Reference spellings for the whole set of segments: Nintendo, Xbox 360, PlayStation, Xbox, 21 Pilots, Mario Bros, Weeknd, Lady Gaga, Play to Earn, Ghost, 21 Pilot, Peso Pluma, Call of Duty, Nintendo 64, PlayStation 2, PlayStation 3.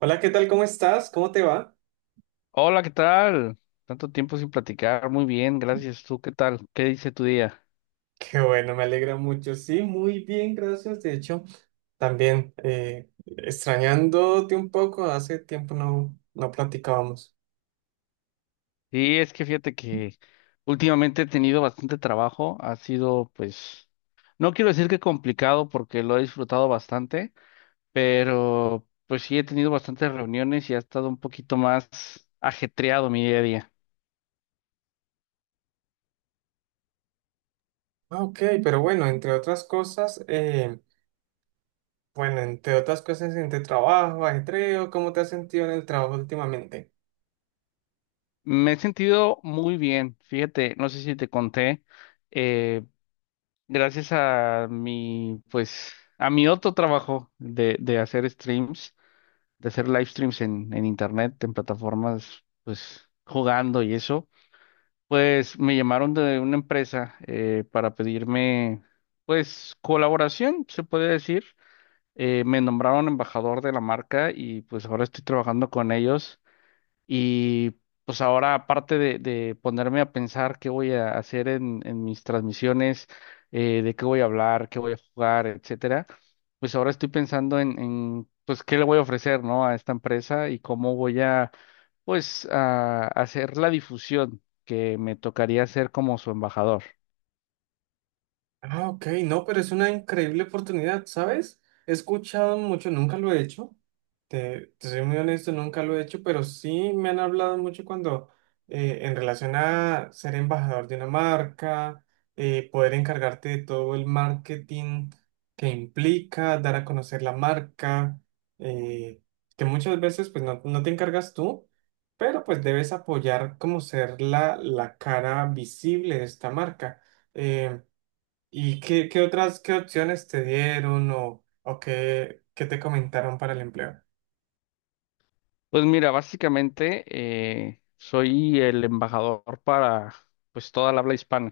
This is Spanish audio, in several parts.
Hola, ¿qué tal? ¿Cómo estás? ¿Cómo te va? Hola, ¿qué tal? Tanto tiempo sin platicar. Muy bien, gracias. ¿Tú qué tal? ¿Qué dice tu día? Qué bueno, me alegra mucho. Sí, muy bien, gracias. De hecho, también extrañándote un poco, hace tiempo no platicábamos. Sí, es que fíjate que últimamente he tenido bastante trabajo. Ha sido, pues, no quiero decir que complicado porque lo he disfrutado bastante, pero pues sí he tenido bastantes reuniones y ha estado un poquito más ajetreado mi día a día. Ah, ok, pero bueno, entre otras cosas, bueno, entre otras cosas, entre trabajo, ajetreo, ¿cómo te has sentido en el trabajo últimamente? Me he sentido muy bien. Fíjate, no sé si te conté, eh, gracias a mi, pues, a mi otro trabajo de hacer streams. De hacer live streams en internet, en plataformas, pues jugando y eso, pues me llamaron de una empresa para pedirme, pues, colaboración, se puede decir. Me nombraron embajador de la marca y pues ahora estoy trabajando con ellos. Y pues ahora, aparte de ponerme a pensar qué voy a hacer en mis transmisiones, de qué voy a hablar, qué voy a jugar, etcétera, pues ahora estoy pensando en pues qué le voy a ofrecer, ¿no? A esta empresa y cómo voy a, pues, a hacer la difusión que me tocaría hacer como su embajador. Ah, ok, no, pero es una increíble oportunidad, ¿sabes? He escuchado mucho, nunca lo he hecho, te soy muy honesto, nunca lo he hecho, pero sí me han hablado mucho cuando, en relación a ser embajador de una marca, poder encargarte de todo el marketing que implica, dar a conocer la marca, eh, que muchas veces pues no te encargas tú, pero pues debes apoyar como ser la cara visible de esta marca. Em, ¿Y qué otras, qué opciones te dieron o qué te comentaron para el empleo? Pues mira, básicamente soy el embajador para, pues, toda la habla hispana.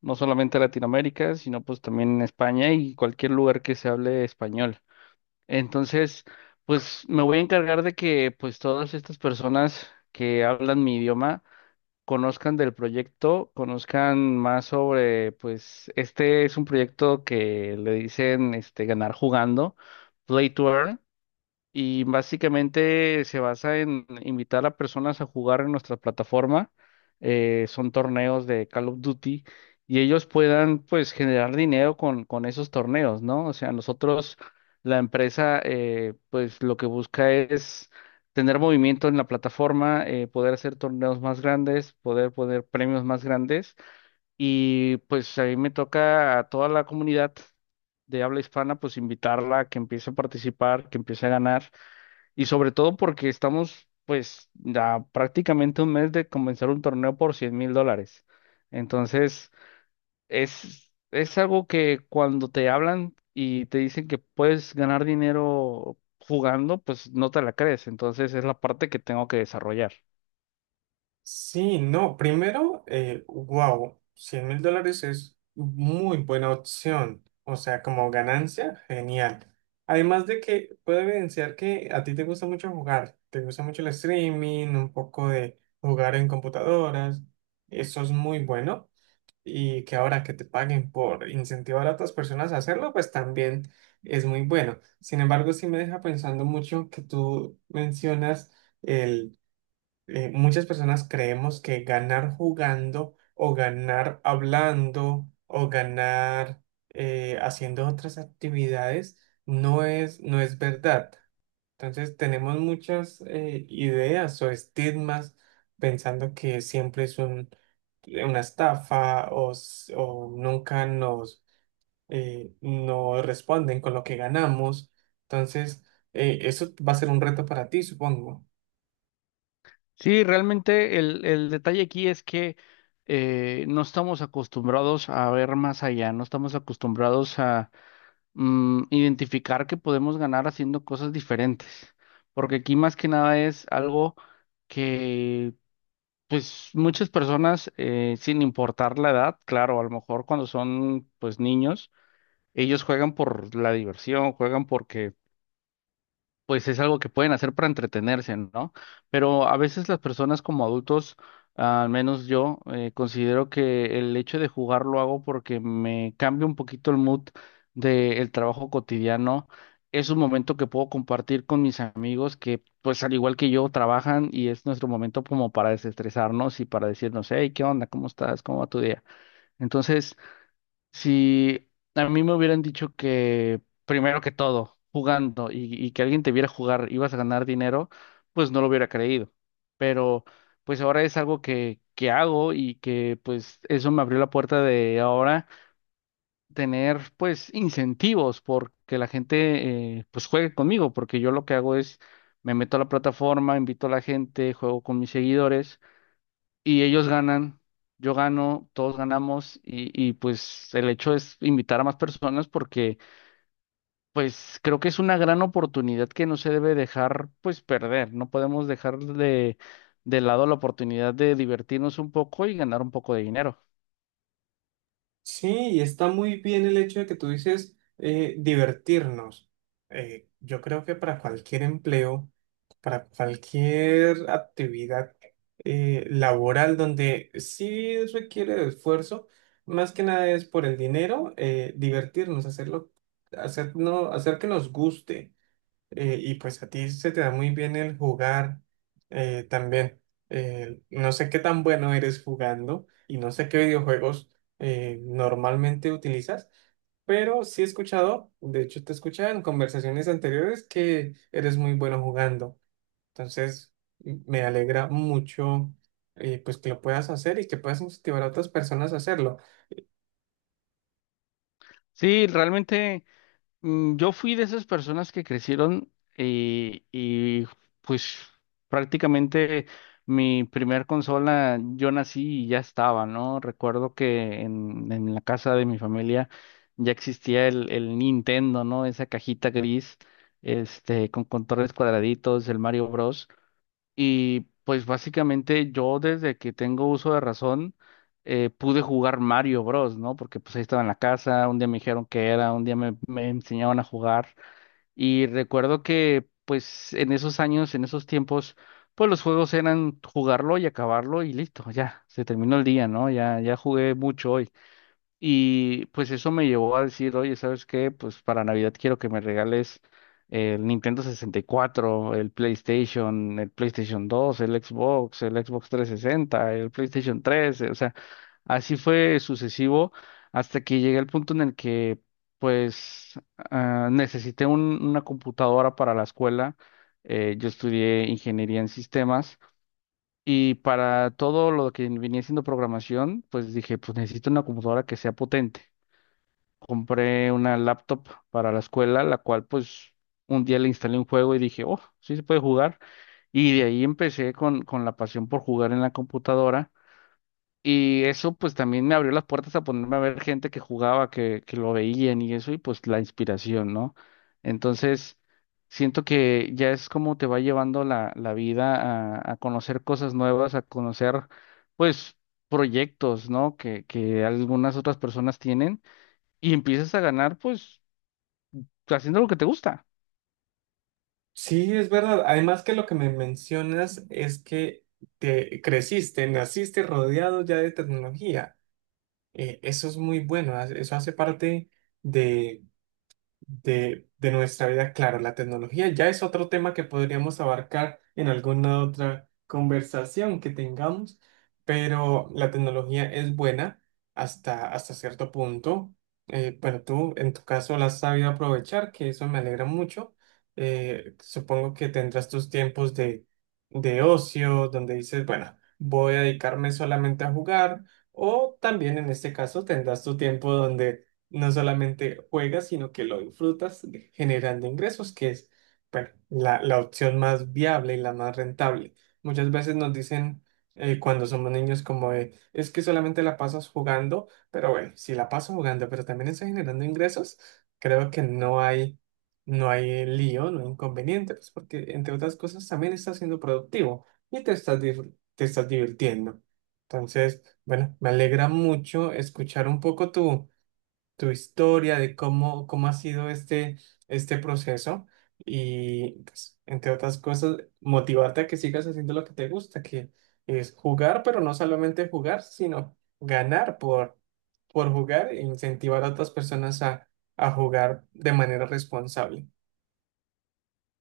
No solamente Latinoamérica, sino pues también en España y cualquier lugar que se hable español. Entonces, pues me voy a encargar de que pues todas estas personas que hablan mi idioma conozcan del proyecto, conozcan más sobre pues este es un proyecto que le dicen este ganar jugando, Play to Earn, y básicamente se basa en invitar a personas a jugar en nuestra plataforma. Son torneos de Call of Duty y ellos puedan pues generar dinero con esos torneos, ¿no? O sea, nosotros, la empresa, pues lo que busca es tener movimiento en la plataforma, poder hacer torneos más grandes, poder poner premios más grandes y pues a mí me toca a toda la comunidad de habla hispana, pues invitarla a que empiece a participar, que empiece a ganar. Y sobre todo porque estamos pues a prácticamente un mes de comenzar un torneo por $100,000. Entonces, es algo que cuando te hablan y te dicen que puedes ganar dinero jugando, pues no te la crees. Entonces, es la parte que tengo que desarrollar. Sí, no, primero, wow, 100.000 dólares es muy buena opción, o sea, como ganancia, genial. Además de que puede evidenciar que a ti te gusta mucho jugar, te gusta mucho el streaming, un poco de jugar en computadoras, eso es muy bueno. Y que ahora que te paguen por incentivar a otras personas a hacerlo, pues también es muy bueno. Sin embargo, sí me deja pensando mucho que tú mencionas el, muchas personas creemos que ganar jugando o ganar hablando o ganar haciendo otras actividades no es verdad. Entonces tenemos muchas ideas o estigmas pensando que siempre es una estafa o o nunca nos, nos responden con lo que ganamos. Entonces eso va a ser un reto para ti, supongo. Sí, realmente el detalle aquí es que no estamos acostumbrados a ver más allá, no estamos acostumbrados a identificar que podemos ganar haciendo cosas diferentes, porque aquí más que nada es algo que pues muchas personas, sin importar la edad, claro, a lo mejor cuando son pues niños, ellos juegan por la diversión, juegan porque pues es algo que pueden hacer para entretenerse, ¿no? Pero a veces las personas como adultos, al menos yo, considero que el hecho de jugar lo hago porque me cambia un poquito el mood del trabajo cotidiano. Es un momento que puedo compartir con mis amigos que, pues al igual que yo, trabajan y es nuestro momento como para desestresarnos y para decirnos, hey, ¿qué onda? ¿Cómo estás? ¿Cómo va tu día? Entonces, si a mí me hubieran dicho que, primero que todo, jugando y que alguien te viera jugar, ibas a ganar dinero, pues no lo hubiera creído. Pero pues ahora es algo que hago y que pues eso me abrió la puerta de ahora tener pues incentivos porque la gente pues juegue conmigo, porque yo lo que hago es me meto a la plataforma, invito a la gente, juego con mis seguidores y ellos ganan, yo gano, todos ganamos y pues el hecho es invitar a más personas porque pues creo que es una gran oportunidad que no se debe dejar pues perder, no podemos dejar de lado la oportunidad de divertirnos un poco y ganar un poco de dinero. Sí, y está muy bien el hecho de que tú dices divertirnos. Yo creo que para cualquier empleo, para cualquier actividad laboral donde sí requiere de esfuerzo, más que nada es por el dinero, divertirnos, hacerlo, hacer, no- hacer que nos guste y pues a ti se te da muy bien el jugar también. No sé qué tan bueno eres jugando y no sé qué videojuegos normalmente utilizas, pero sí he escuchado, de hecho te escuchaba en conversaciones anteriores que eres muy bueno jugando. Entonces, me alegra mucho pues que lo puedas hacer y que puedas incentivar a otras personas a hacerlo. Sí, realmente, yo fui de esas personas que crecieron y pues prácticamente mi primer consola yo nací y ya estaba, ¿no? Recuerdo que en la casa de mi familia ya existía el Nintendo, ¿no? Esa cajita gris, este, con controles cuadraditos, el Mario Bros. Y pues básicamente yo desde que tengo uso de razón pude jugar Mario Bros, ¿no? Porque pues ahí estaba en la casa, un día me dijeron que era, un día me, me enseñaban a jugar. Y recuerdo que pues en esos años, en esos tiempos, pues los juegos eran jugarlo y acabarlo y listo, ya, se terminó el día, ¿no? Ya, ya jugué mucho hoy. Y pues eso me llevó a decir, oye, ¿sabes qué? Pues para Navidad quiero que me regales el Nintendo 64, el PlayStation 2, el Xbox 360, el PlayStation 3. O sea, así fue sucesivo hasta que llegué al punto en el que pues necesité una computadora para la escuela. Yo estudié ingeniería en sistemas. Y para todo lo que venía siendo programación, pues dije, pues necesito una computadora que sea potente. Compré una laptop para la escuela, la cual pues un día le instalé un juego y dije, oh, sí se puede jugar. Y de ahí empecé con la pasión por jugar en la computadora. Y eso pues también me abrió las puertas a ponerme a ver gente que jugaba, que lo veían y eso, y pues la inspiración, ¿no? Entonces, siento que ya es como te va llevando la, la vida a conocer cosas nuevas, a conocer pues proyectos, ¿no? Que algunas otras personas tienen y empiezas a ganar, pues, haciendo lo que te gusta. Sí, es verdad. Además que lo que me mencionas es que te creciste, naciste rodeado ya de tecnología. Eso es muy bueno. Eso hace parte de, de nuestra vida. Claro, la tecnología ya es otro tema que podríamos abarcar en alguna otra conversación que tengamos, pero la tecnología es buena hasta cierto punto. Bueno, tú en tu caso la has sabido aprovechar, que eso me alegra mucho. Supongo que tendrás tus tiempos de ocio, donde dices, bueno, voy a dedicarme solamente a jugar, o también en este caso tendrás tu tiempo donde no solamente juegas, sino que lo disfrutas generando ingresos, que es, bueno, la opción más viable y la más rentable. Muchas veces nos dicen cuando somos niños como de, es que solamente la pasas jugando, pero bueno, si la paso jugando, pero también estoy generando ingresos, creo que no hay lío, no hay inconveniente, pues porque entre otras cosas también estás siendo productivo y te te estás divirtiendo. Entonces, bueno, me alegra mucho escuchar un poco tu, tu historia, de cómo ha sido este proceso y, pues, entre otras cosas, motivarte a que sigas haciendo lo que te gusta, que es jugar, pero no solamente jugar, sino ganar por jugar e incentivar a otras personas a jugar de manera responsable.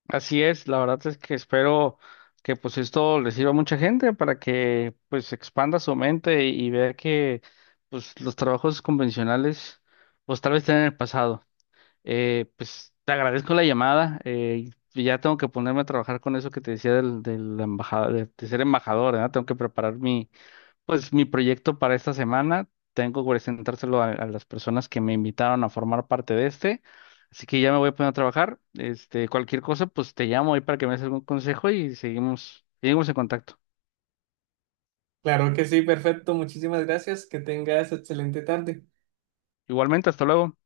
Así es, la verdad es que espero que pues esto le sirva a mucha gente para que pues expanda su mente y vea que pues los trabajos convencionales pues tal vez estén en el pasado. Pues te agradezco la llamada, y ya tengo que ponerme a trabajar con eso que te decía de la embajada, de ser embajador, ¿verdad? Tengo que preparar mi proyecto para esta semana, tengo que presentárselo a las personas que me invitaron a formar parte de este, así que ya me voy a poner a trabajar. Este, cualquier cosa, pues te llamo ahí para que me des algún consejo y seguimos, seguimos en contacto. Claro que sí, perfecto. Muchísimas gracias. Que tengas excelente tarde. Igualmente, hasta luego.